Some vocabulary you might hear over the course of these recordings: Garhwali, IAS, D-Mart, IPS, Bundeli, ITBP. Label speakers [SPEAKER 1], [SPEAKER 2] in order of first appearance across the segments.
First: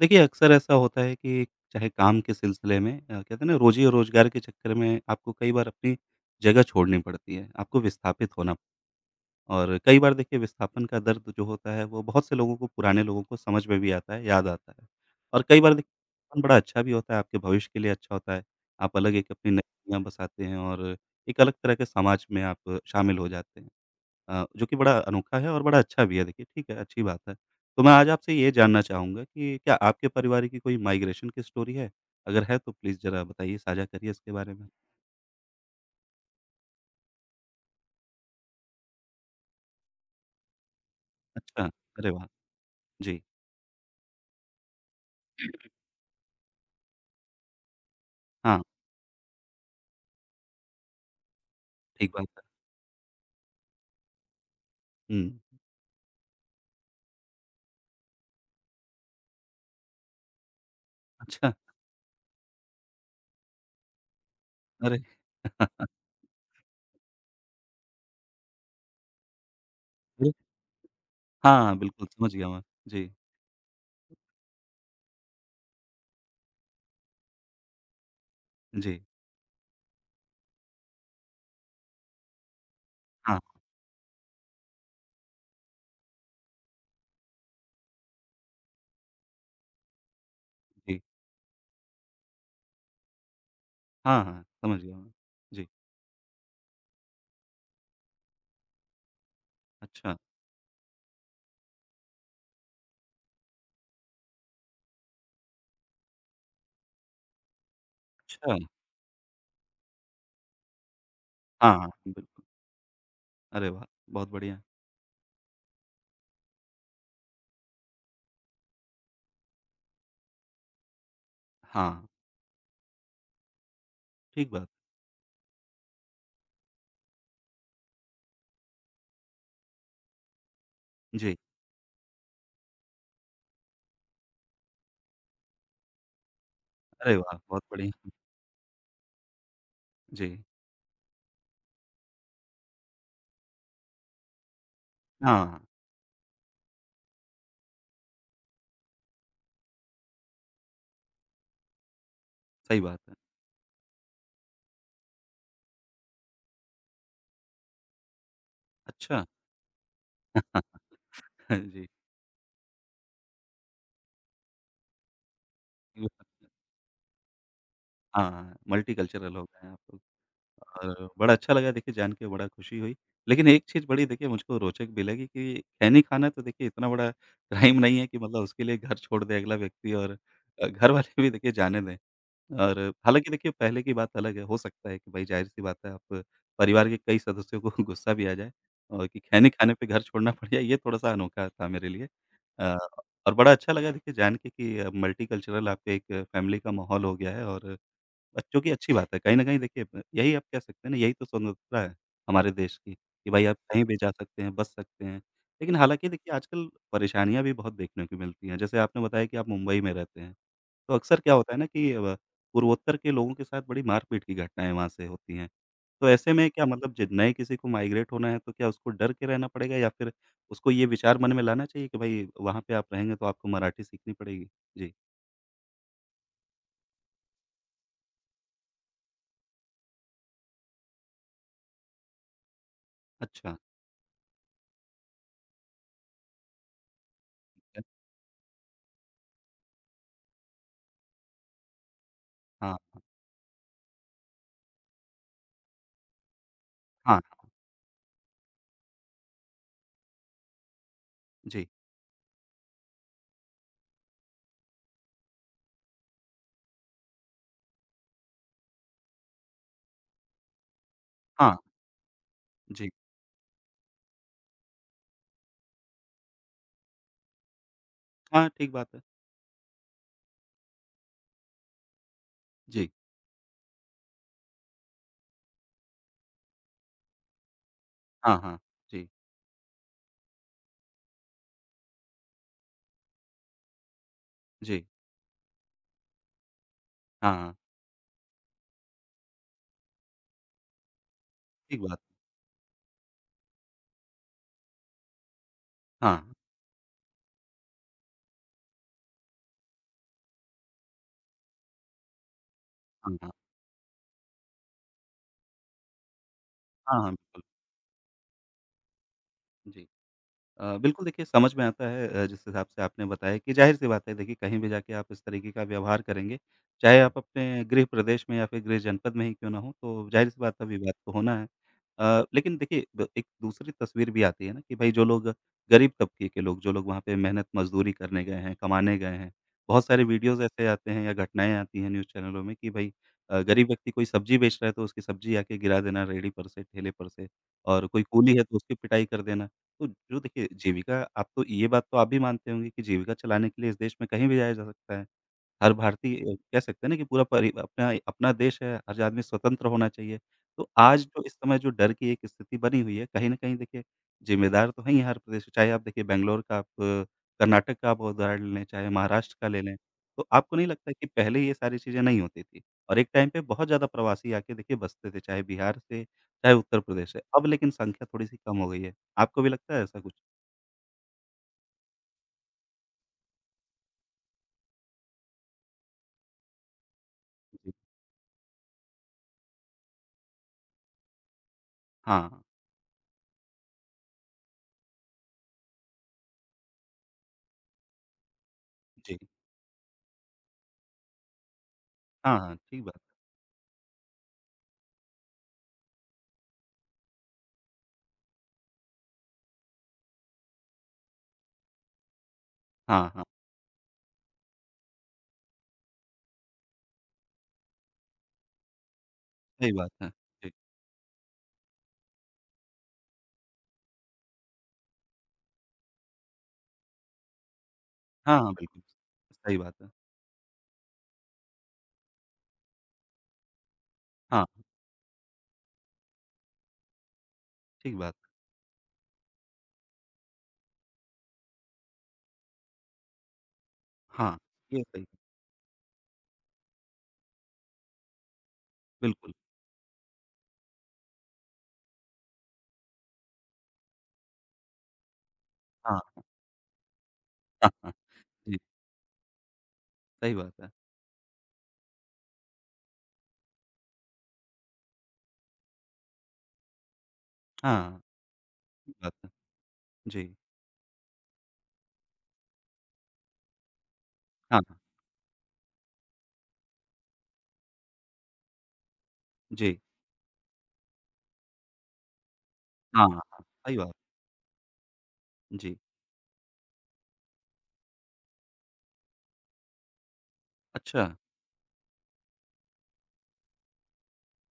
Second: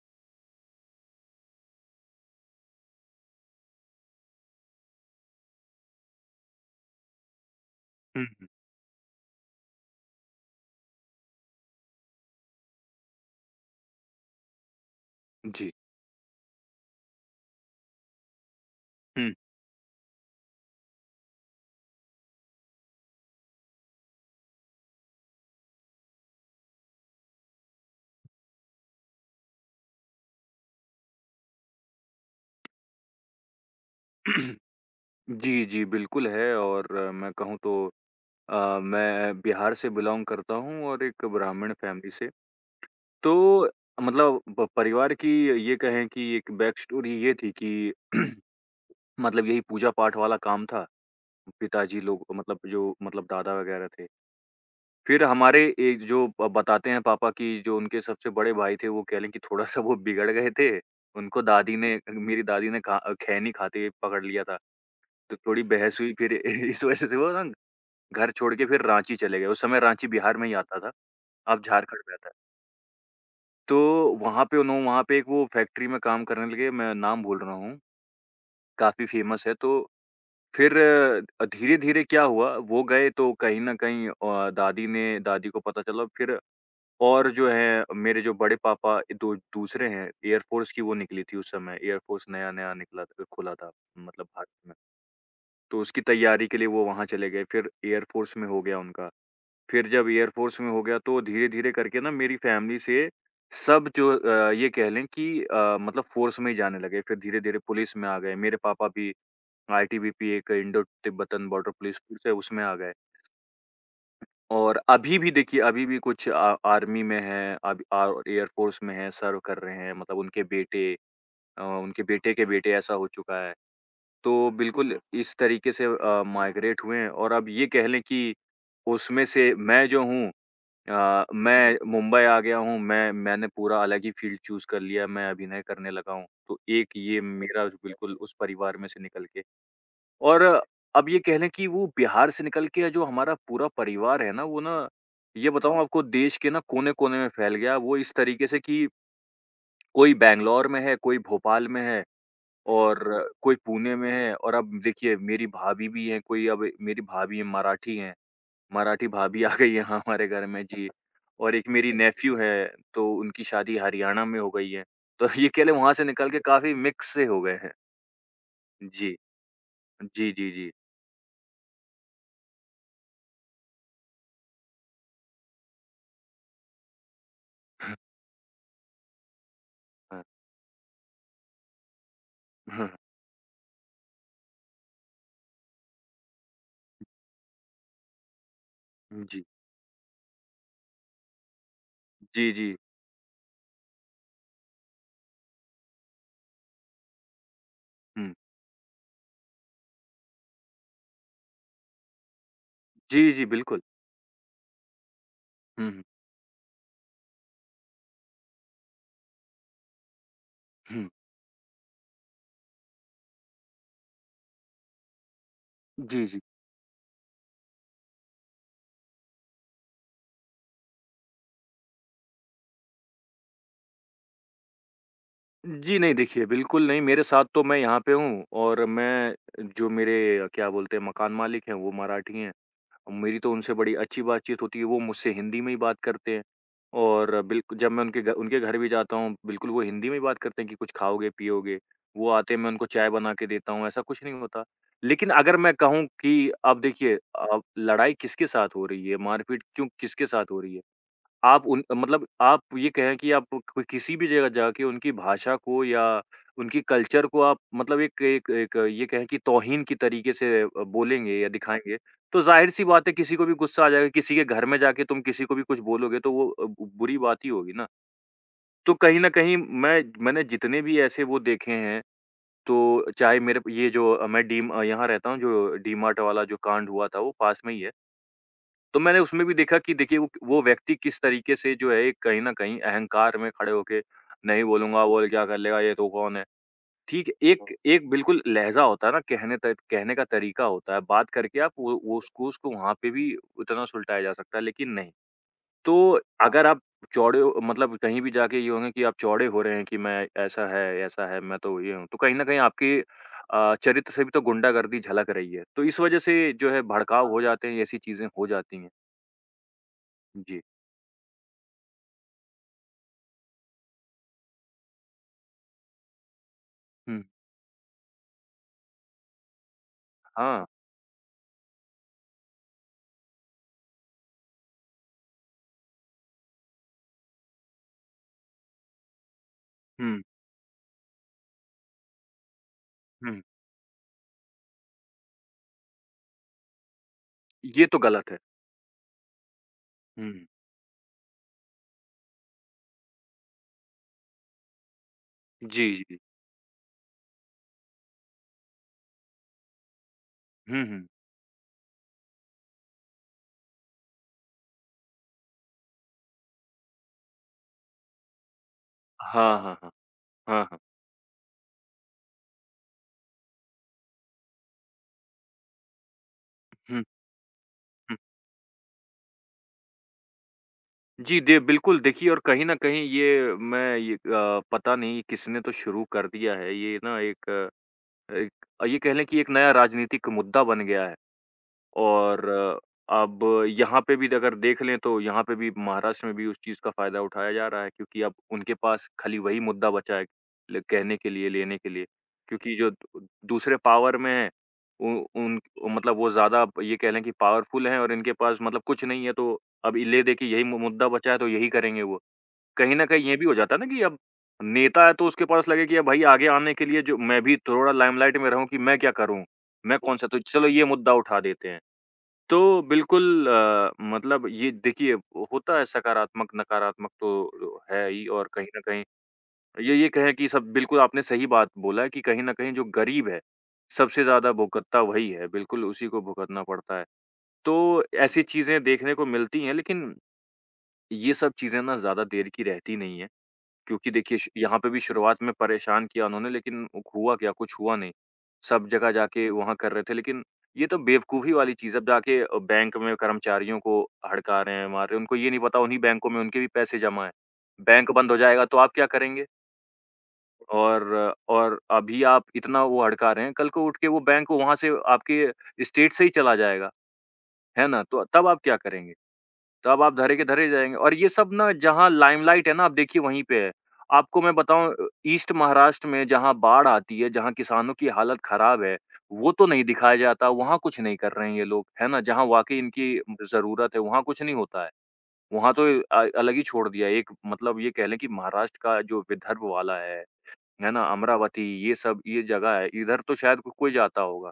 [SPEAKER 1] देखिए, अक्सर ऐसा होता है कि चाहे काम के सिलसिले में कहते हैं ना रोज़ी-रोज़गार के चक्कर में आपको कई बार अपनी जगह छोड़नी पड़ती है, आपको
[SPEAKER 2] हुँ,
[SPEAKER 1] विस्थापित
[SPEAKER 2] हुँ।
[SPEAKER 1] होना और कई बार देखिए विस्थापन का दर्द जो होता है वो बहुत से लोगों को पुराने लोगों को समझ में भी आता है, याद आता है। और कई
[SPEAKER 2] जी।
[SPEAKER 1] बार देखिए विस्थापन बड़ा अच्छा भी होता है, आपके भविष्य के लिए अच्छा होता है। आप अलग एक
[SPEAKER 2] हुँ।
[SPEAKER 1] अपनी नज़रिया बसाते हैं और एक अलग तरह के समाज में आप शामिल हो जाते हैं। जो कि बड़ा अनोखा है और बड़ा अच्छा भी है देखिए, ठीक है, अच्छी बात है। तो मैं आज आपसे ये जानना चाहूँगा कि क्या आपके परिवार की कोई माइग्रेशन की स्टोरी है? अगर है तो प्लीज़ ज़रा बताइए, साझा करिए इसके बारे में।
[SPEAKER 2] जी, जी, बिल्कुल है और मैं कहूँ तो मैं बिहार से बिलॉन्ग करता हूँ और एक
[SPEAKER 1] अच्छा,
[SPEAKER 2] ब्राह्मण फैमिली
[SPEAKER 1] अरे वाह!
[SPEAKER 2] से।
[SPEAKER 1] जी,
[SPEAKER 2] तो मतलब प परिवार की ये कहें कि एक बैक स्टोरी ये थी कि
[SPEAKER 1] हाँ,
[SPEAKER 2] मतलब यही पूजा-पाठ वाला काम था। पिताजी
[SPEAKER 1] ठीक
[SPEAKER 2] लोग
[SPEAKER 1] बात है।
[SPEAKER 2] मतलब जो मतलब दादा वग़ैरह थे।
[SPEAKER 1] हुँ,
[SPEAKER 2] फिर हमारे एक जो ब बताते हैं पापा कि जो उनके सबसे बड़े भाई थे, वो कह लें कि थोड़ा-सा वो बिगड़ गए थे। उनको
[SPEAKER 1] अच्छा,
[SPEAKER 2] दादी ने, मेरी दादी ने खा खैनी खाते पकड़ लिया था।
[SPEAKER 1] अरे!
[SPEAKER 2] तो थोड़ी बहस हुई फिर इस वजह से वो ना घर छोड़ के फिर रांची चले गए। उस समय रांची
[SPEAKER 1] अरे!
[SPEAKER 2] बिहार में ही आता था, अब
[SPEAKER 1] हाँ,
[SPEAKER 2] झारखंड
[SPEAKER 1] बिल्कुल
[SPEAKER 2] में आता है।
[SPEAKER 1] समझ गया मैं। जी,
[SPEAKER 2] तो वहाँ पे उन्हों वहाँ पे एक वो फैक्ट्री में काम करने लगे, मैं नाम भूल रहा हूँ,
[SPEAKER 1] जी,
[SPEAKER 2] काफ़ी फ़ेमस है। तो फिर धीरे-धीरे क्या हुआ, वो गए तो
[SPEAKER 1] हाँ,
[SPEAKER 2] कहीं न कहीं दादी को पता चला। फिर और जो है, मेरे जो बड़े पापा दो दूसरे हैं, एयर फ़ोर्स की वो
[SPEAKER 1] जी,
[SPEAKER 2] निकली थी उस समय, एयर फ़ोर्स नया-नया खुला था
[SPEAKER 1] हाँ,
[SPEAKER 2] मतलब
[SPEAKER 1] हाँ,
[SPEAKER 2] भारत में।
[SPEAKER 1] समझ गया मैं। जी,
[SPEAKER 2] तो उसकी तैयारी के लिए वो वहाँ चले गए, फिर एयर फ़ोर्स में हो गया उनका। फिर जब
[SPEAKER 1] अच्छा,
[SPEAKER 2] एयर फ़ोर्स में हो गया तो धीरे-धीरे करके ना मेरी फ़ैमिली से सब जो ये कह लें कि मतलब फ़ोर्स में ही जाने लगे। फिर धीरे-धीरे पुलिस में आ गए।
[SPEAKER 1] अच्छा,
[SPEAKER 2] मेरे पापा भी आईटीबीपी, एक इंडो तिब्बतन बॉर्डर
[SPEAKER 1] हाँ, हाँ,
[SPEAKER 2] पुलिस फ़ोर्स है,
[SPEAKER 1] बिल्कुल।
[SPEAKER 2] उसमें आ गए।
[SPEAKER 1] अरे वाह! बहुत बढ़िया।
[SPEAKER 2] और अभी भी देखिए, अभी भी कुछ आ आर्मी में हैं, अब आ एयर फ़ोर्स में हैं, सर्व कर रहे हैं, मतलब उनके बेटे उनके
[SPEAKER 1] हाँ,
[SPEAKER 2] बेटे के बेटे ऐसा हो चुका है। तो
[SPEAKER 1] ठीक बात।
[SPEAKER 2] बिल्कुल इस तरीके से माइग्रेट हुए हैं, और अब ये कह लें कि उसमें से मैं जो हूँ,
[SPEAKER 1] जी,
[SPEAKER 2] मैं मुंबई आ गया हूँ, मैंने पूरा अलग ही फ़ील्ड चूज़ कर लिया, मैं अभिनय करने लगा हूँ। तो एक
[SPEAKER 1] अरे
[SPEAKER 2] ये
[SPEAKER 1] वाह! बहुत
[SPEAKER 2] मेरा जो
[SPEAKER 1] बढ़िया।
[SPEAKER 2] बिल्कुल उस परिवार में से निकल के,
[SPEAKER 1] जी,
[SPEAKER 2] और अब ये कह लें कि वो बिहार से निकल के जो हमारा पूरा परिवार है ना, वो ना ये
[SPEAKER 1] हाँ,
[SPEAKER 2] बताऊँ आपको, देश के ना कोने-कोने में फैल गया। वो इस तरीके से कि कोई बैंगलोर में है, कोई भोपाल में है।
[SPEAKER 1] सही
[SPEAKER 2] और
[SPEAKER 1] बात है।
[SPEAKER 2] कोई पुणे में है, और अब देखिए मेरी भाभी भी हैं, कोई अब मेरी भाभी हैं, मराठी हैं, मराठी
[SPEAKER 1] अच्छा।
[SPEAKER 2] भाभी आ गई है, हाँ, हमारे घर में जी। और एक मेरी नेफ्यू है, तो उनकी शादी हरियाणा में हो गई है। तो ये कह लें, वहाँ से
[SPEAKER 1] जी।
[SPEAKER 2] निकल के काफ़ी मिक्स से हो गए हैं।
[SPEAKER 1] हाँ,
[SPEAKER 2] जी।
[SPEAKER 1] मल्टीकल्चरल हो गए हैं आप लोग
[SPEAKER 2] जी, जी, जी।
[SPEAKER 1] और बड़ा अच्छा लगा देखिए जान के बड़ा खुशी हुई। लेकिन एक चीज़ बड़ी देखिए मुझको रोचक भी लगी कि खैनी खाना तो देखिए इतना बड़ा क्राइम नहीं है कि मतलब उसके लिए घर छोड़ दे अगला व्यक्ति और
[SPEAKER 2] हाँ,
[SPEAKER 1] घर वाले भी देखिए जाने दें। और
[SPEAKER 2] हाँ,
[SPEAKER 1] हालाँकि देखिए पहले की बात अलग है, हो सकता है कि भई ज़ाहिर-सी बात है आप परिवार के कई सदस्यों को गुस्सा भी आ जाए और कि
[SPEAKER 2] जी।
[SPEAKER 1] खैनी खाने पे घर छोड़ना पड़ जाए ये थोड़ा-सा अनोखा था मेरे लिए।
[SPEAKER 2] जी, जी।
[SPEAKER 1] अ, और बड़ा अच्छा लगा देखिए जान के कि मल्टीकल्चरल आपके एक फैमिली का माहौल हो गया है और
[SPEAKER 2] हुँ।
[SPEAKER 1] बच्चों की अच्छी बात है। कहीं न कहीं देखिए यही आप कह सकते हैं ना, यही तो स्वतंत्रता है हमारे देश की कि
[SPEAKER 2] जी, जी,
[SPEAKER 1] भाई आप
[SPEAKER 2] बिल्कुल।
[SPEAKER 1] कहीं भी जा सकते हैं, बस सकते हैं। लेकिन
[SPEAKER 2] हुँ, हुँ,
[SPEAKER 1] हालाँकि देखिए आजकल परेशानियाँ भी बहुत देखने को मिलती हैं। जैसे आपने बताया कि आप मुंबई में रहते हैं। तो
[SPEAKER 2] हुँ।
[SPEAKER 1] अक्सर क्या होता है ना कि अब पूर्वोत्तर के लोगों के साथ बड़ी मारपीट की घटनाएँ वहाँ से होती हैं। तो
[SPEAKER 2] जी,
[SPEAKER 1] ऐसे
[SPEAKER 2] जी।
[SPEAKER 1] में क्या मतलब जि नए किसी को माइग्रेट होना है तो क्या उसको डर के रहना पड़ेगा या फिर उसको ये विचार मन में लाना चाहिए कि भई वहाँ पे आप रहेंगे तो आपको मराठी सीखनी पड़ेगी? जी,
[SPEAKER 2] जी, नहीं देखिए, बिल्कुल नहीं, मेरे साथ तो, मैं यहाँ पे हूँ और मैं, जो मेरे क्या बोलते हैं, मकान मालिक हैं, वो मराठी हैं। मेरी तो
[SPEAKER 1] अच्छा।
[SPEAKER 2] उनसे बड़ी अच्छी बातचीत होती है, वो मुझसे हिंदी में ही बात करते हैं, और बिल्क जब मैं उनके घर भी जाता हूँ, बिल्कुल वो हिंदी में ही बात करते हैं कि कुछ खाओगे, पियोगे? वो आते हैं, मैं
[SPEAKER 1] हाँ,
[SPEAKER 2] उनको
[SPEAKER 1] हाँ,
[SPEAKER 2] चाय बना के देता हूँ, ऐसा कुछ नहीं होता। लेकिन अगर मैं कहूँ कि अब देखिए,
[SPEAKER 1] हाँ,
[SPEAKER 2] अब लड़ाई किसके साथ हो रही है, मारपीट क्यों, किसके साथ हो रही है? आप
[SPEAKER 1] जी,
[SPEAKER 2] उन मतलब आप ये कहें कि आप क किसी भी जगह जाके उनकी भाषा को या उनकी कल्चर को आप मतलब एक एक एक ये कहें कि तौहीन की तरीके से बोलेंगे या
[SPEAKER 1] हाँ,
[SPEAKER 2] दिखाएँगे, तो ज़ाहिर-सी
[SPEAKER 1] जी,
[SPEAKER 2] बात है, किसी को भी गुस्सा आ जाएगा, किसी के घर में जाके तुम किसी को भी कुछ बोलोगे तो वो बु बुरी बात ही होगी ना।
[SPEAKER 1] हाँ, ठीक
[SPEAKER 2] तो
[SPEAKER 1] बात है।
[SPEAKER 2] कहीं न कहीं मैंने जितने भी ऐसे वो देखे हैं,
[SPEAKER 1] जी,
[SPEAKER 2] तो चाहे मेरे ये जो मैं डी म यहाँ रहता हूँ, जो डी-मार्ट वाला जो कांड हुआ था वो पास में ही है।
[SPEAKER 1] हाँ, हाँ,
[SPEAKER 2] तो
[SPEAKER 1] जी,
[SPEAKER 2] मैंने उसमें भी देखा कि देखिए, वो व्यक्ति किस तरीके से, जो है एक कहीं न कहीं अहंकार में खड़े होके, नहीं
[SPEAKER 1] जी,
[SPEAKER 2] बोलूँगा, वो क्या कर लेगा, ये तो कौन है। ठीक
[SPEAKER 1] हाँ,
[SPEAKER 2] हुँ।
[SPEAKER 1] हाँ,
[SPEAKER 2] एक एक बिल्कुल लहज़ा होता है ना, कहने का तरीका होता है, बात करके आप
[SPEAKER 1] ठीक बात
[SPEAKER 2] वो
[SPEAKER 1] है।
[SPEAKER 2] वो उसको उसको वहाँ पे भी उतना सुलटाया जा सकता है, लेकिन नहीं।
[SPEAKER 1] हाँ,
[SPEAKER 2] तो
[SPEAKER 1] हाँ,
[SPEAKER 2] अगर आप चौड़े हो, मतलब कहीं भी जाके ये होंगे कि आप चौड़े हो रहे हैं कि मैं ऐसा है, मैं तो ये हूँ, तो कहीं न कहीं आपके
[SPEAKER 1] हाँ,
[SPEAKER 2] चरित्र से भी तो गुंडागर्दी झलक रही है। तो इस वजह से जो है
[SPEAKER 1] हाँ, हाँ,
[SPEAKER 2] भड़काव हो
[SPEAKER 1] बिल्कुल,
[SPEAKER 2] जाते हैं, ऐसी चीज़ें हो जाती हैं।
[SPEAKER 1] जी।
[SPEAKER 2] जी।
[SPEAKER 1] बिल्कुल देखिए समझ में आता है जिस हिसाब से आपने बताया कि ज़ाहिर-सी बात है देखिए कहीं भी जाके आप इस तरीके का व्यवहार करेंगे, चाहे आप
[SPEAKER 2] हुँ,
[SPEAKER 1] अपने गृह प्रदेश में या फिर गृह जनपद में ही क्यों ना हो, तो ज़ाहिर-सी बात
[SPEAKER 2] हाँ।
[SPEAKER 1] है विवाद तो होना है। लेकिन देखिए ब एक दूसरी तस्वीर भी आती है ना कि भाई जो लोग गरीब तबके के लोग, जो लोग वहाँ पे मेहनत मज़दूरी करने गए हैं, कमाने गए हैं, बहुत सारे
[SPEAKER 2] हुँ,
[SPEAKER 1] वीडियोज़ ऐसे आते हैं या घटनाएँ आती हैं न्यूज़ चैनलों में कि भाई
[SPEAKER 2] हुँ।
[SPEAKER 1] गरीब व्यक्ति कोई सब्ज़ी बेच रहा है तो उसकी सब्ज़ी आके गिरा देना रेहड़ी पर से, ठेले पर से
[SPEAKER 2] ये
[SPEAKER 1] और
[SPEAKER 2] तो
[SPEAKER 1] कोई
[SPEAKER 2] गलत
[SPEAKER 1] कूली
[SPEAKER 2] है।
[SPEAKER 1] है तो उसकी पिटाई कर देना। तो जो
[SPEAKER 2] हुँ,
[SPEAKER 1] देखिए जीविका आप तो ये बात तो आप भी मानते होंगे कि जीविका चलाने के लिए इस देश में कहीं भी जाया जा सकता है। हर
[SPEAKER 2] जी,
[SPEAKER 1] भारतीय
[SPEAKER 2] जी।
[SPEAKER 1] कह सकते हैं ना कि पूरा परि अपना अपना देश है, हर आदमी स्वतंत्र होना चाहिए। तो
[SPEAKER 2] हुँ,
[SPEAKER 1] आज
[SPEAKER 2] हुँ।
[SPEAKER 1] जो इस समय जो डर की एक स्थिति बनी हुई है, कहीं न कहीं देखिए ज़िम्मेदार तो हैं ही हर प्रदेश, चाहे आप देखिए बैंगलोर का आप कर्नाटक का आप उदाहरण लें, चाहे महाराष्ट्र का
[SPEAKER 2] हाँ,
[SPEAKER 1] ले
[SPEAKER 2] हाँ,
[SPEAKER 1] लें।
[SPEAKER 2] हाँ।
[SPEAKER 1] तो आपको
[SPEAKER 2] हाँ,
[SPEAKER 1] नहीं
[SPEAKER 2] हाँ।
[SPEAKER 1] लगता कि पहले ये सारी चीज़ें नहीं होती थी? और एक टाइम पे बहुत ज़्यादा प्रवासी आके देखिए बसते थे, चाहे बिहार से, चाहे उत्तर
[SPEAKER 2] हुँ,
[SPEAKER 1] प्रदेश से। अब लेकिन संख्या
[SPEAKER 2] हुँ।
[SPEAKER 1] थोड़ी-सी कम हो गई है। आपको भी लगता है ऐसा कुछ?
[SPEAKER 2] जी, दे बिल्कुल देखिए, और कहीं न कहीं ये पता नहीं किसने तो शुरू कर दिया है। ये ना एक,
[SPEAKER 1] जी।
[SPEAKER 2] एक ये कह लें कि एक नया राजनीतिक मुद्दा बन गया है।
[SPEAKER 1] हाँ, हाँ।
[SPEAKER 2] और अब यहाँ पे भी अगर देख लें तो यहाँ पे भी, महाराष्ट्र में भी उस चीज़ का फ़ायदा उठाया जा रहा है, क्योंकि अब उनके पास
[SPEAKER 1] जी।
[SPEAKER 2] खाली वही मुद्दा बचा है ल कहने के लिए, लेने के लिए।
[SPEAKER 1] हाँ, हाँ,
[SPEAKER 2] क्योंकि
[SPEAKER 1] ठीक
[SPEAKER 2] जो
[SPEAKER 1] बात है।
[SPEAKER 2] द दूसरे पावर में हैं, उ उन मतलब वो ज़्यादा ये कह लें कि पावरफुल हैं, और इनके पास मतलब कुछ नहीं है, तो अब ले-दे के यही मु मुद्दा बचा है, तो यही करेंगे वो। कहीं न
[SPEAKER 1] हाँ, हाँ,
[SPEAKER 2] कहीं ये भी हो जाता है ना कि अब नेता है तो उसके पास लगे कि अब भाई आगे आने के लिए, जो मैं भी थोड़ा लाइमलाइट में रहूँ, कि मैं क्या करूँ?
[SPEAKER 1] सही बात
[SPEAKER 2] मैं
[SPEAKER 1] है।
[SPEAKER 2] कौन-सा, तो
[SPEAKER 1] जी।
[SPEAKER 2] चलो ये मुद्दा उठा देते हैं। तो बिल्कुल मतलब ये देखिए, होता है, सकारात्मक-नकारात्मक तो है ही,
[SPEAKER 1] हाँ,
[SPEAKER 2] और
[SPEAKER 1] हाँ,
[SPEAKER 2] कहीं न
[SPEAKER 1] बिल्कुल।
[SPEAKER 2] कहीं
[SPEAKER 1] सही बात है।
[SPEAKER 2] ये कहें कि सब, बिल्कुल आपने सही बात बोला है कि कहीं न कहीं जो गरीब है, सबसे
[SPEAKER 1] हाँ,
[SPEAKER 2] ज़्यादा भुगतता वही है, बिल्कुल उसी को भुगतना पड़ता है।
[SPEAKER 1] ठीक
[SPEAKER 2] तो
[SPEAKER 1] बात है।
[SPEAKER 2] ऐसी चीज़ें देखने को मिलती हैं, लेकिन ये सब चीज़ें ना ज़्यादा देर की रहती नहीं हैं। क्योंकि
[SPEAKER 1] हाँ,
[SPEAKER 2] देखिए, श यहाँ
[SPEAKER 1] ये
[SPEAKER 2] पे भी
[SPEAKER 1] सही
[SPEAKER 2] शुरुआत में परेशान किया उन्होंने, लेकिन उ- हुआ क्या? कुछ हुआ नहीं। सब जगह
[SPEAKER 1] बिल्कुल।
[SPEAKER 2] जाके वहाँ कर रहे थे, लेकिन ये तो बेवकूफ़ी वाली चीज़ है। अब जाके बैंक में कर्मचारियों को हड़का रहे हैं, मार रहे हैं। उनको ये नहीं पता, उन्हीं
[SPEAKER 1] हाँ,
[SPEAKER 2] बैंकों में उनके भी पैसे जमा हैं।
[SPEAKER 1] हाँ, हाँ।
[SPEAKER 2] बैंक बंद हो
[SPEAKER 1] जी,
[SPEAKER 2] जाएगा तो आप क्या करेंगे?
[SPEAKER 1] सही बात है।
[SPEAKER 2] और अभी आप इतना वो हड़का रहे हैं, कल को उठ के वो बैंक वहाँ से आपके स्टेट से ही चला जाएगा, है
[SPEAKER 1] हाँ,
[SPEAKER 2] ना? तो तब आप क्या
[SPEAKER 1] ठीक
[SPEAKER 2] करेंगे?
[SPEAKER 1] बात है।
[SPEAKER 2] तब आप
[SPEAKER 1] जी,
[SPEAKER 2] धरे के धरे जाएँगे, और ये सब ना जहाँ लाइमलाइट है ना, आप देखिए वहीं पे है। आपको मैं
[SPEAKER 1] हाँ, हाँ।
[SPEAKER 2] बताऊँ, ईस्ट महाराष्ट्र में जहाँ बाढ़ आती है, जहाँ किसानों की हालत ख़राब है, वो तो
[SPEAKER 1] जी,
[SPEAKER 2] नहीं दिखाया जाता, वहाँ कुछ नहीं कर रहे हैं ये लोग, है ना? जहाँ वाक़ई
[SPEAKER 1] हाँ,
[SPEAKER 2] इनकी
[SPEAKER 1] हाँ, हाँ। सही बात
[SPEAKER 2] ज़रूरत है,
[SPEAKER 1] है।
[SPEAKER 2] वहाँ कुछ नहीं होता है। वहाँ
[SPEAKER 1] जी।
[SPEAKER 2] तो अलग ही छोड़ दिया है, एक मतलब ये कह लें कि महाराष्ट्र का जो विदर्भ वाला है ना?
[SPEAKER 1] अच्छा,
[SPEAKER 2] अमरावती, ये सब ये जगह है, इधर तो शायद को कोई जाता होगा।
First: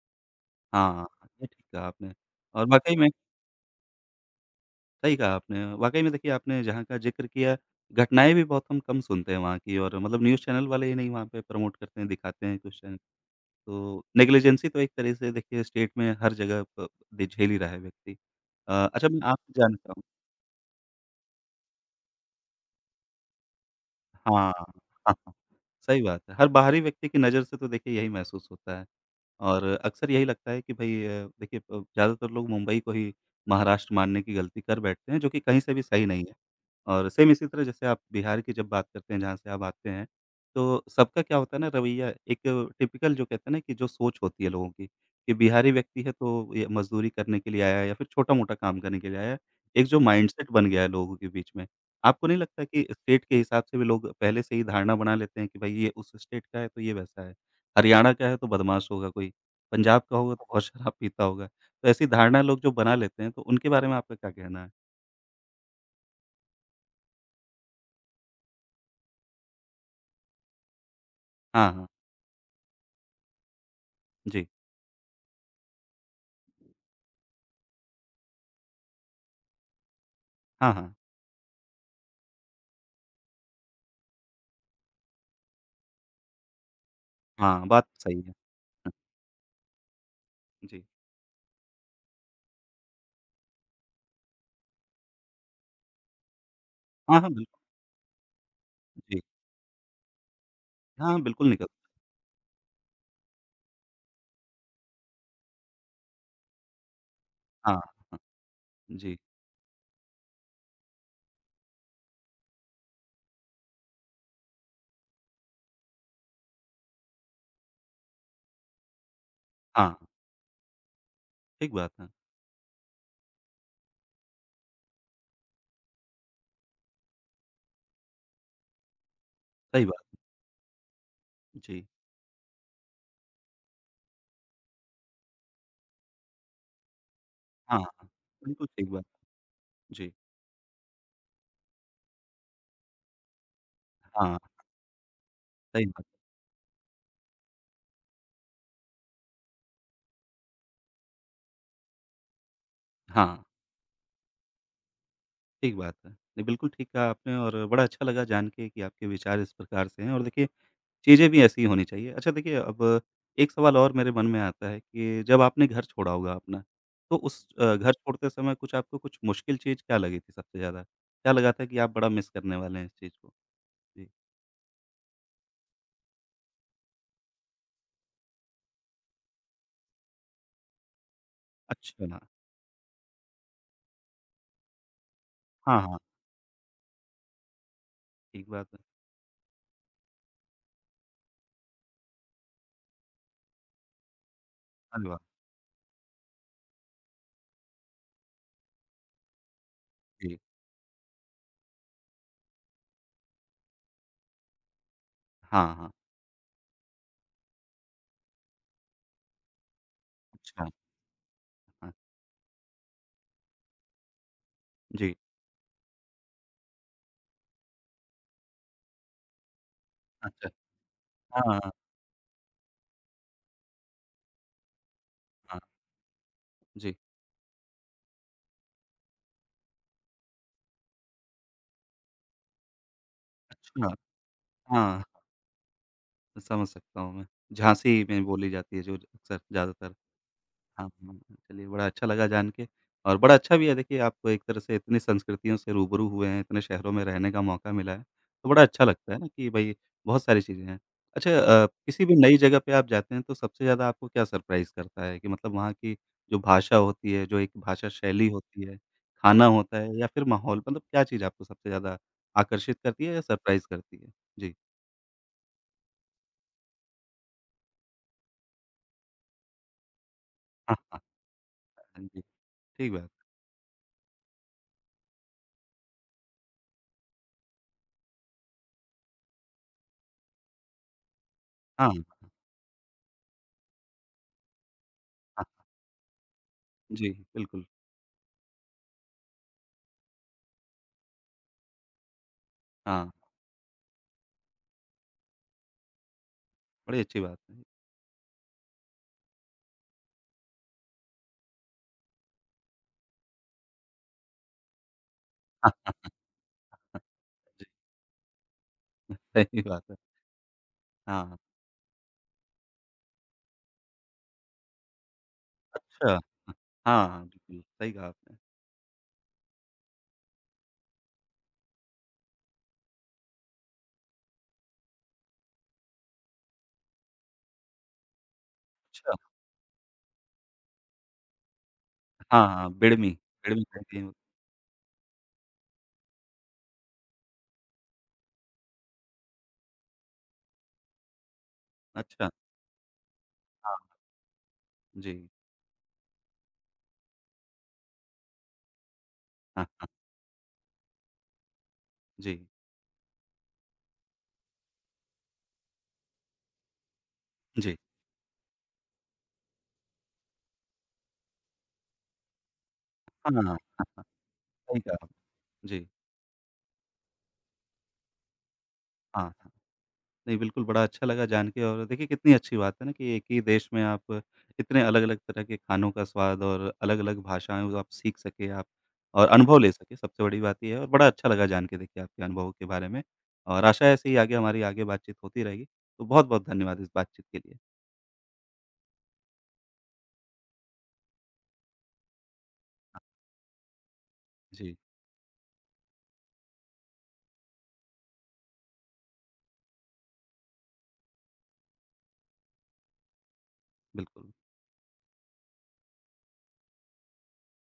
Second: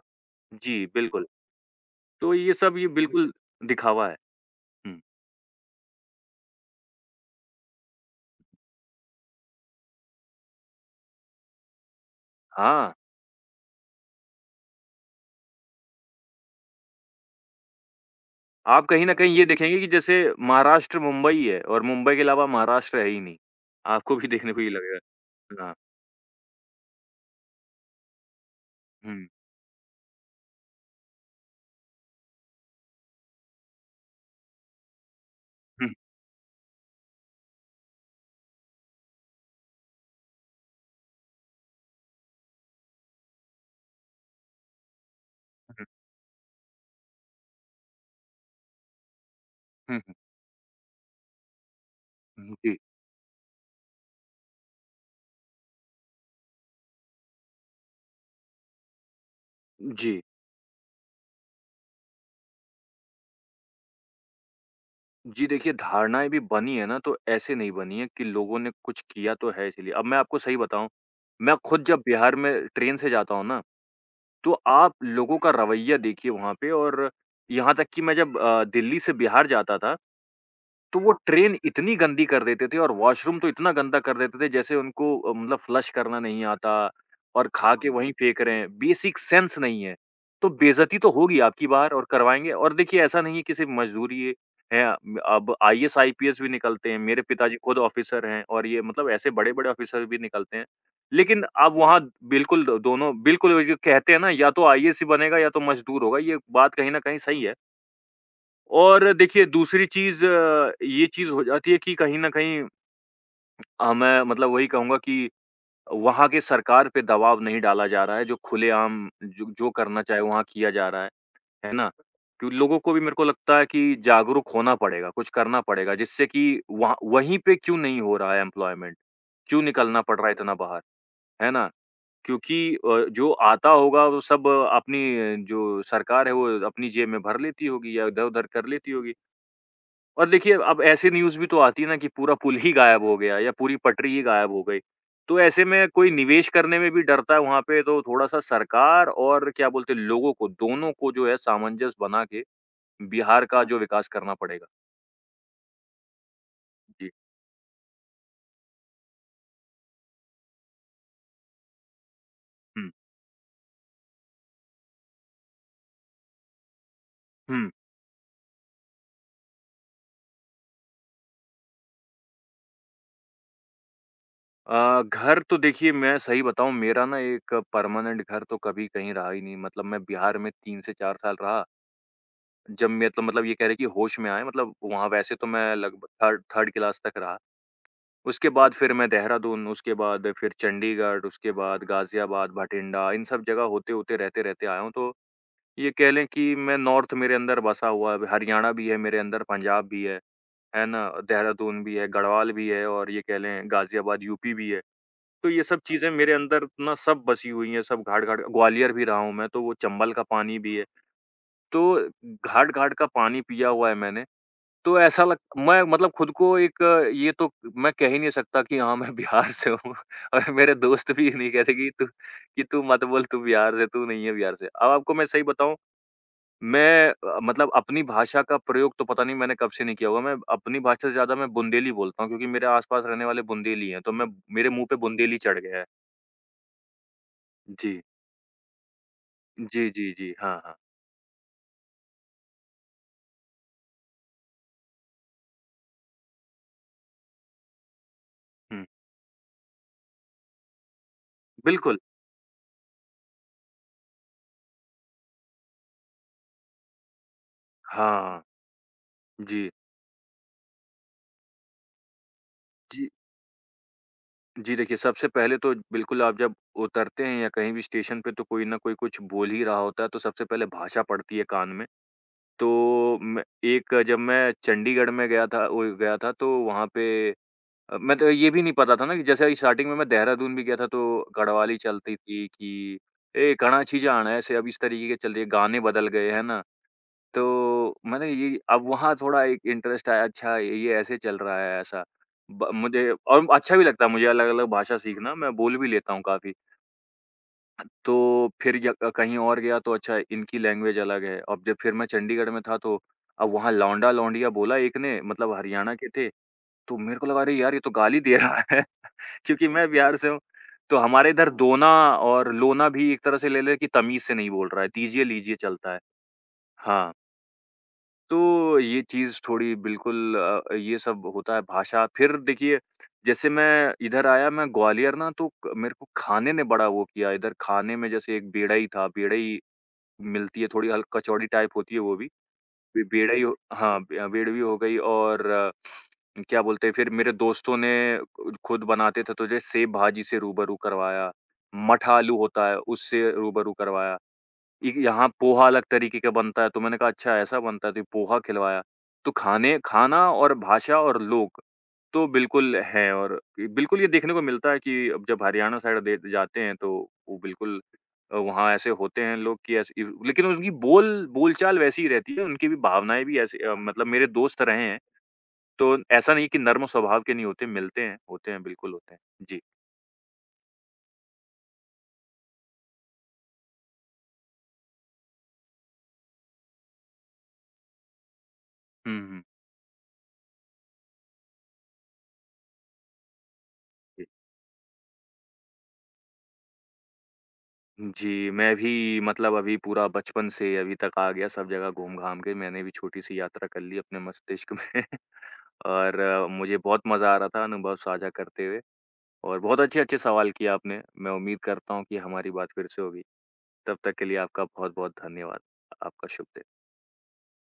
[SPEAKER 2] जी,
[SPEAKER 1] हाँ,
[SPEAKER 2] बिल्कुल।
[SPEAKER 1] ये ठीक कहा आपने
[SPEAKER 2] तो ये
[SPEAKER 1] और
[SPEAKER 2] सब ये
[SPEAKER 1] वाक़ई में
[SPEAKER 2] बिल्कुल दिखावा है। हुँ।
[SPEAKER 1] सही कहा आपने। वाक़ई में देखिए आपने जहाँ का ज़िक्र किया, घटनाएँ भी बहुत हम कम सुनते हैं वहाँ की और मतलब न्यूज़ चैनल वाले ही नहीं वहाँ पे प्रमोट करते हैं, दिखाते हैं कुछ
[SPEAKER 2] हाँ।
[SPEAKER 1] चैनल। तो नेग्लिजेंसी तो एक तरह से देखिए स्टेट में हर जगह प दि झेल ही रहा है व्यक्ति।
[SPEAKER 2] आप कहीं
[SPEAKER 1] अच्छा
[SPEAKER 2] न
[SPEAKER 1] मैं
[SPEAKER 2] कहीं ये
[SPEAKER 1] आपसे जानना
[SPEAKER 2] देखेंगे कि
[SPEAKER 1] चाहूँ
[SPEAKER 2] जैसे महाराष्ट्र मुंबई है, और मुंबई के अलावा महाराष्ट्र है ही नहीं। आपको भी
[SPEAKER 1] हाँ,
[SPEAKER 2] देखने को ये
[SPEAKER 1] हाँ,
[SPEAKER 2] लगेगा।
[SPEAKER 1] हाँ।
[SPEAKER 2] हाँ।
[SPEAKER 1] सही बात है। हर बाहरी व्यक्ति की नज़र से तो देखिए यही महसूस होता है
[SPEAKER 2] हुँ।
[SPEAKER 1] और अक्सर यही लगता है कि भई देखिए ज़्यादातर लोग मुंबई को ही महाराष्ट्र मानने की गलती कर बैठते हैं, जो कि कहीं से भी
[SPEAKER 2] हुँ,
[SPEAKER 1] सही नहीं है। और सेम इसी तरह जैसे आप बिहार की जब बात करते हैं, जहाँ से आप आते हैं, तो सबका क्या होता है ना रवैया एक टिपिकल जो कहते हैं ना कि जो सोच होती है लोगों की, कि बिहारी
[SPEAKER 2] हुँ,
[SPEAKER 1] व्यक्ति है तो ये मज़दूरी करने के लिए आया है या फिर छोटा-मोटा काम करने के लिए आया है। एक
[SPEAKER 2] हुँ,
[SPEAKER 1] जो माइंडसेट बन गया है लोगों के बीच में आपको नहीं
[SPEAKER 2] हुँ।
[SPEAKER 1] लगता
[SPEAKER 2] जी।
[SPEAKER 1] कि स्टेट के हिसाब से भी लोग पहले से ही धारणा बना लेते हैं कि भाई ये उस स्टेट का है तो ये वैसा है, हरियाणा का है तो बदमाश होगा कोई, पंजाब का
[SPEAKER 2] जी।
[SPEAKER 1] होगा तो बहुत शराब पीता होगा। तो ऐसी धारणा लोग जो बना लेते हैं तो उनके बारे में आपका क्या कहना है?
[SPEAKER 2] जी, देखिए, धारणाएँ भी बनी है ना, तो ऐसे नहीं बनी है, कि लोगों ने कुछ किया तो है इसलिए। अब मैं आपको सही बताऊँ, मैं
[SPEAKER 1] हाँ,
[SPEAKER 2] खुद
[SPEAKER 1] हाँ।
[SPEAKER 2] जब बिहार में ट्रेन से जाता हूँ ना,
[SPEAKER 1] जी।
[SPEAKER 2] तो आप लोगों का रवैया देखिए वहाँ पे, और यहाँ तक कि मैं जब दिल्ली से बिहार जाता था,
[SPEAKER 1] हाँ, हाँ।
[SPEAKER 2] तो वो ट्रेन इतनी गंदी कर देते थे, और वॉशरूम तो इतना गंदा कर देते थे जैसे उनको मतलब फ्लश करना नहीं आता, और
[SPEAKER 1] हाँ,
[SPEAKER 2] खा
[SPEAKER 1] बात
[SPEAKER 2] के हाँ,
[SPEAKER 1] तो
[SPEAKER 2] वहीं
[SPEAKER 1] सही है।
[SPEAKER 2] फेंक रहे हैं,
[SPEAKER 1] हाँ,
[SPEAKER 2] बेसिक सेंस नहीं है। तो
[SPEAKER 1] जी।
[SPEAKER 2] बेइज्जती तो होगी आपकी, बार और करवाएँगे, और देखिए ऐसा नहीं है कि सिर्फ़ मज़दूरी है, अब आईएएस, आईपीएस भी निकलते हैं,
[SPEAKER 1] हाँ,
[SPEAKER 2] मेरे
[SPEAKER 1] हाँ,
[SPEAKER 2] पिताजी
[SPEAKER 1] बिल्कुल।
[SPEAKER 2] खुद ऑफ़िसर हैं, और ये मतलब
[SPEAKER 1] जी।
[SPEAKER 2] ऐसे बड़े-बड़े ऑफ़िसर भी निकलते हैं।
[SPEAKER 1] हाँ,
[SPEAKER 2] लेकिन
[SPEAKER 1] बिल्कुल निकल
[SPEAKER 2] अब वहाँ बिल्कुल, दोनों बिल्कुल, वो जो कहते हैं ना, या तो आईएएस ही बनेगा या तो मज़दूर होगा, ये बात कहीं न कहीं सही है।
[SPEAKER 1] हाँ, हाँ।
[SPEAKER 2] और
[SPEAKER 1] जी।
[SPEAKER 2] देखिए दूसरी चीज़, ये चीज़ हो जाती है कि कहीं न कहीं मैं मतलब वही कहूँगा कि वहाँ के सरकार पे दबाव नहीं डाला जा रहा है, जो खुलेआम जो जो
[SPEAKER 1] हाँ, हाँ,
[SPEAKER 2] करना चाहे वहाँ किया जा रहा
[SPEAKER 1] ठीक
[SPEAKER 2] है ना?
[SPEAKER 1] बात है।
[SPEAKER 2] क्यों, लोगों को भी मेरे को लगता है कि जागरूक होना पड़ेगा, कुछ करना पड़ेगा, जिससे कि वहाँ, वहीं पे क्यों नहीं हो रहा है एम्प्लॉयमेंट? क्यों
[SPEAKER 1] सही
[SPEAKER 2] निकलना
[SPEAKER 1] बात।
[SPEAKER 2] पड़ रहा है इतना बाहर, है ना?
[SPEAKER 1] जी।
[SPEAKER 2] क्योंकि जो आता होगा वो सब अपनी जो सरकार है वो अपनी जेब में भर लेती
[SPEAKER 1] हाँ,
[SPEAKER 2] होगी या
[SPEAKER 1] हाँ।
[SPEAKER 2] इधर-उधर कर
[SPEAKER 1] बिल्कुल ठीक
[SPEAKER 2] लेती
[SPEAKER 1] बात।
[SPEAKER 2] होगी।
[SPEAKER 1] जी।
[SPEAKER 2] और देखिए अब ऐसी न्यूज़ भी तो आती है ना कि पूरा पुल ही गायब हो गया या पूरी पटरी ही
[SPEAKER 1] हाँ,
[SPEAKER 2] गायब हो गई। तो ऐसे
[SPEAKER 1] सही
[SPEAKER 2] में
[SPEAKER 1] बात।
[SPEAKER 2] कोई निवेश करने में भी डरता है वहाँ पे, तो थोड़ा-सा सरकार और क्या बोलते हैं लोगों को, दोनों को जो है सामंजस्य बना के
[SPEAKER 1] हाँ।
[SPEAKER 2] बिहार का जो विकास करना पड़ेगा?
[SPEAKER 1] ठीक बात है। नहीं, बिल्कुल ठीक कहा
[SPEAKER 2] जी।
[SPEAKER 1] आपने और बड़ा अच्छा लगा जान के कि आपके विचार इस प्रकार से हैं और देखिए चीज़ें भी ऐसी ही होनी चाहिए। अच्छा देखिए
[SPEAKER 2] हुँ,
[SPEAKER 1] अब एक सवाल और मेरे मन में आता है कि जब आपने घर छोड़ा होगा अपना, तो उस
[SPEAKER 2] हुँ।
[SPEAKER 1] घर छोड़ते समय कुछ आपको कुछ मुश्किल चीज़ क्या लगी थी सबसे ज़्यादा? क्या लगा था कि आप बड़ा मिस करने वाले हैं इस चीज़ को? जी।
[SPEAKER 2] घर तो देखिए मैं सही बताऊँ, मेरा ना एक परमानेंट घर तो कभी कहीं रहा ही नहीं। मतलब मैं बिहार में 3 से 4 साल रहा।
[SPEAKER 1] अच्छा। ना
[SPEAKER 2] जब मैं तो मतलब ये कह रहे हैं कि होश में आए, मतलब वहाँ वैसे तो मैं
[SPEAKER 1] हाँ, हाँ,
[SPEAKER 2] लगभग थर्ड थर्ड क्लास तक रहा। उसके
[SPEAKER 1] ठीक बात
[SPEAKER 2] बाद
[SPEAKER 1] है।
[SPEAKER 2] फिर मैं देहरादून, उसके बाद फिर चंडीगढ़, उसके बाद गाज़ियाबाद, भटिंडा, इन सब जगह होते-होते, रहते-रहते आया हूँ।
[SPEAKER 1] अरे
[SPEAKER 2] तो
[SPEAKER 1] वाह!
[SPEAKER 2] ये कह लें कि मैं नॉर्थ मेरे अंदर बसा हुआ है, हरियाणा भी है मेरे अंदर, पंजाब भी
[SPEAKER 1] जी।
[SPEAKER 2] है ना? देहरादून भी है, गढ़वाल भी है और ये कह लें गाज़ियाबाद यूपी भी है। तो ये
[SPEAKER 1] हाँ,
[SPEAKER 2] सब
[SPEAKER 1] हाँ।
[SPEAKER 2] चीज़ें मेरे अंदर ना सब बसी हुई हैं, सब घाट-घाट ग्वालियर भी रहा हूँ मैं, तो वो चंबल का पानी
[SPEAKER 1] अच्छा।
[SPEAKER 2] भी है। तो
[SPEAKER 1] हाँ,
[SPEAKER 2] घाट-घाट का पानी पिया हुआ है मैंने। तो
[SPEAKER 1] जी।
[SPEAKER 2] ऐसा लग मैं मतलब खुद को एक ये तो मैं कह ही नहीं सकता कि हाँ, मैं बिहार से हूँ
[SPEAKER 1] अच्छा।
[SPEAKER 2] और मेरे दोस्त भी
[SPEAKER 1] हाँ,
[SPEAKER 2] नहीं
[SPEAKER 1] हाँ,
[SPEAKER 2] कहते कि तू मत बोल, तू बिहार से, तू नहीं है बिहार से। अब आपको मैं सही
[SPEAKER 1] हाँ।
[SPEAKER 2] बताऊँ,
[SPEAKER 1] जी।
[SPEAKER 2] मैं मतलब अपनी भाषा का प्रयोग तो पता नहीं मैंने कब से नहीं किया होगा। मैं अपनी भाषा से ज़्यादा मैं बुंदेली बोलता हूँ, क्योंकि मेरे आस-पास रहने वाले बुंदेली
[SPEAKER 1] अच्छा।
[SPEAKER 2] हैं, तो मैं मेरे मुँह पे
[SPEAKER 1] हाँ।
[SPEAKER 2] बुंदेली चढ़ गया है।
[SPEAKER 1] समझ सकता हूँ मैं।
[SPEAKER 2] जी।
[SPEAKER 1] झाँसी में बोली जाती है जो अक्सर ज़्यादातर।
[SPEAKER 2] जी, जी, जी। हाँ, हाँ।
[SPEAKER 1] हाँ, हाँ। हाँ, चलिए बड़ा अच्छा लगा जान के और बड़ा अच्छा भी है देखिए आप एक तरह से इतनी संस्कृतियों से रूबरू हुए हैं, इतने शहरों में रहने का मौका मिला है, तो बड़ा अच्छा
[SPEAKER 2] हुँ।
[SPEAKER 1] लगता है ना कि भई बहुत सारी चीज़ें हैं। अच्छा
[SPEAKER 2] बिल्कुल।
[SPEAKER 1] किसी भी नई जगह पे आप जाते हैं तो सबसे ज़्यादा आपको क्या सरप्राइज़ करता है कि मतलब वहाँ की जो भाषा होती है, जो एक भाषा शैली
[SPEAKER 2] हाँ।
[SPEAKER 1] होती है, खाना
[SPEAKER 2] जी।
[SPEAKER 1] होता है या फिर माहौल मतलब क्या चीज़ आपको सबसे ज़्यादा आकर्षित करती
[SPEAKER 2] जी।
[SPEAKER 1] है या सरप्राइज़ करती है? जी।
[SPEAKER 2] जी देखिए, सबसे पहले तो बिल्कुल आप जब उतरते हैं या कहीं भी स्टेशन पे, तो कोई न कोई कुछ बोल ही रहा होता है, तो सबसे पहले
[SPEAKER 1] हाँ, हाँ।
[SPEAKER 2] भाषा पड़ती है कान में।
[SPEAKER 1] हाँ जी, ठीक बात।
[SPEAKER 2] तो मैं एक जब मैं चंडीगढ़ में गया था, वो गया था तो वहाँ पे मैं तो ये भी नहीं पता था ना कि जैसे स्टार्टिंग में मैं देहरादून भी गया था, तो गढ़वाली
[SPEAKER 1] हाँ।
[SPEAKER 2] चलती थी कि, "ए कणा छी जाण", ऐसे अब इस तरीके के चल रही
[SPEAKER 1] हाँ,
[SPEAKER 2] है, गाने बदल गए, है ना?
[SPEAKER 1] जी,
[SPEAKER 2] तो
[SPEAKER 1] बिल्कुल।
[SPEAKER 2] मैंने ये अब वहाँ थोड़ा एक इंटरेस्ट आया, अच्छा ये ऐसे चल रहा है ऐसा। ब
[SPEAKER 1] हाँ,
[SPEAKER 2] मुझे और अच्छा भी लगता है मुझे अलग-अलग भाषा सीखना, मैं बोल भी लेता हूँ काफ़ी।
[SPEAKER 1] बड़ी अच्छी बात है।
[SPEAKER 2] तो फिर य कहीं और गया तो अच्छा इनकी लैंग्वेज अलग है। अब जब फिर मैं चंडीगढ़ में था तो अब वहाँ लौंडा-लौंडिया बोला एक ने, मतलब
[SPEAKER 1] हाँ
[SPEAKER 2] हरियाणा के थे, तो मेरे को लगा अरे
[SPEAKER 1] जी,
[SPEAKER 2] यार ये तो गाली दे रहा है
[SPEAKER 1] सही
[SPEAKER 2] क्योंकि
[SPEAKER 1] बात
[SPEAKER 2] मैं
[SPEAKER 1] है।
[SPEAKER 2] बिहार से हूँ। तो हमारे
[SPEAKER 1] हाँ,
[SPEAKER 2] इधर दोना और लोना भी एक तरह से ले लें कि तमीज़ से नहीं बोल रहा है, दीजिए-लीजिए चलता है।
[SPEAKER 1] अच्छा हाँ,
[SPEAKER 2] हाँ।
[SPEAKER 1] हाँ, बिल्कुल, सही कहा आपने।
[SPEAKER 2] तो ये चीज़ थोड़ी बिल्कुल ये सब होता है भाषा। फिर देखिए जैसे मैं इधर आया, मैं ग्वालियर ना, तो क मेरे को खाने ने बड़ा वो किया। इधर खाने में जैसे एक बेड़ई था,
[SPEAKER 1] अच्छा,
[SPEAKER 2] बेड़ई मिलती है, थोड़ी हल कचौड़ी टाइप होती है वो भी।
[SPEAKER 1] हाँ, हाँ,
[SPEAKER 2] बे
[SPEAKER 1] बिड़मी,
[SPEAKER 2] बेड़ई हो,
[SPEAKER 1] बिड़मी कहती
[SPEAKER 2] हाँ,
[SPEAKER 1] हैं।
[SPEAKER 2] बे बेड़वी हो गई, और क्या बोलते हैं, फिर मेरे दोस्तों ने खुद बनाते थे, तो जैसे सेव भाजी से रूबरू करवाया, मठ
[SPEAKER 1] अच्छा,
[SPEAKER 2] आलू होता है उससे रूबरू
[SPEAKER 1] हाँ,
[SPEAKER 2] करवाया। इ
[SPEAKER 1] जी।
[SPEAKER 2] यहाँ पोहा अलग तरीके का बनता है, तो मैंने कहा अच्छा ऐसा बनता है, तो ये पोहा खिलवाया। तो
[SPEAKER 1] हाँ,
[SPEAKER 2] खाने
[SPEAKER 1] हाँ,
[SPEAKER 2] खाना और भाषा और लोग, तो
[SPEAKER 1] जी,
[SPEAKER 2] बिल्कुल हैं। और बिल्कुल ये देखने को मिलता है कि अब जब हरियाणा साइड दे जाते हैं तो वो
[SPEAKER 1] जी।
[SPEAKER 2] बिल्कुल वहाँ ऐसे होते हैं लोग कि ऐसे इ लेकिन उनकी बोल बोलचाल वैसी ही रहती है, उनकी भी भावनाएँ
[SPEAKER 1] हाँ,
[SPEAKER 2] भी
[SPEAKER 1] हाँ,
[SPEAKER 2] ऐसी
[SPEAKER 1] हाँ, हाँ,
[SPEAKER 2] मतलब मेरे दोस्त
[SPEAKER 1] सही
[SPEAKER 2] रहे
[SPEAKER 1] कहा
[SPEAKER 2] हैं,
[SPEAKER 1] आपने। जी,
[SPEAKER 2] तो ऐसा नहीं है कि नर्म स्वभाव के नहीं होते, मिलते हैं, होते हैं, बिल्कुल होते हैं।
[SPEAKER 1] हाँ।
[SPEAKER 2] जी।
[SPEAKER 1] नहीं, बिल्कुल बड़ा अच्छा लगा जान के और देखिए कितनी अच्छी बात है ना कि एक ही देश में आप इतने अलग-अलग तरह के खानों का स्वाद और अलग-अलग भाषाएँ आप सीख सके आप
[SPEAKER 2] हुँ,
[SPEAKER 1] और
[SPEAKER 2] हुँ।
[SPEAKER 1] अनुभव ले सके, सबसे बड़ी बात ये है और बड़ा अच्छा लगा जान के देखिए आपके अनुभवों के बारे में और आशा है ऐसे ही आगे हमारी आगे बातचीत होती रहेगी। तो बहुत-बहुत धन्यवाद इस बातचीत के लिए।
[SPEAKER 2] जी, मैं भी मतलब अभी पूरा बचपन से अभी तक आ गया, सब जगह घूम-घाम के मैंने भी छोटी-सी यात्रा कर ली अपने मस्तिष्क
[SPEAKER 1] जी,
[SPEAKER 2] में और मुझे बहुत मज़ा आ रहा था अनुभव साझा करते हुए, और बहुत अच्छे-अच्छे सवाल किए आपने। मैं उम्मीद करता हूँ कि हमारी बात फिर से होगी। तब तक के
[SPEAKER 1] बिल्कुल।
[SPEAKER 2] लिए आपका बहुत-बहुत धन्यवाद। आपका शुभ दिन।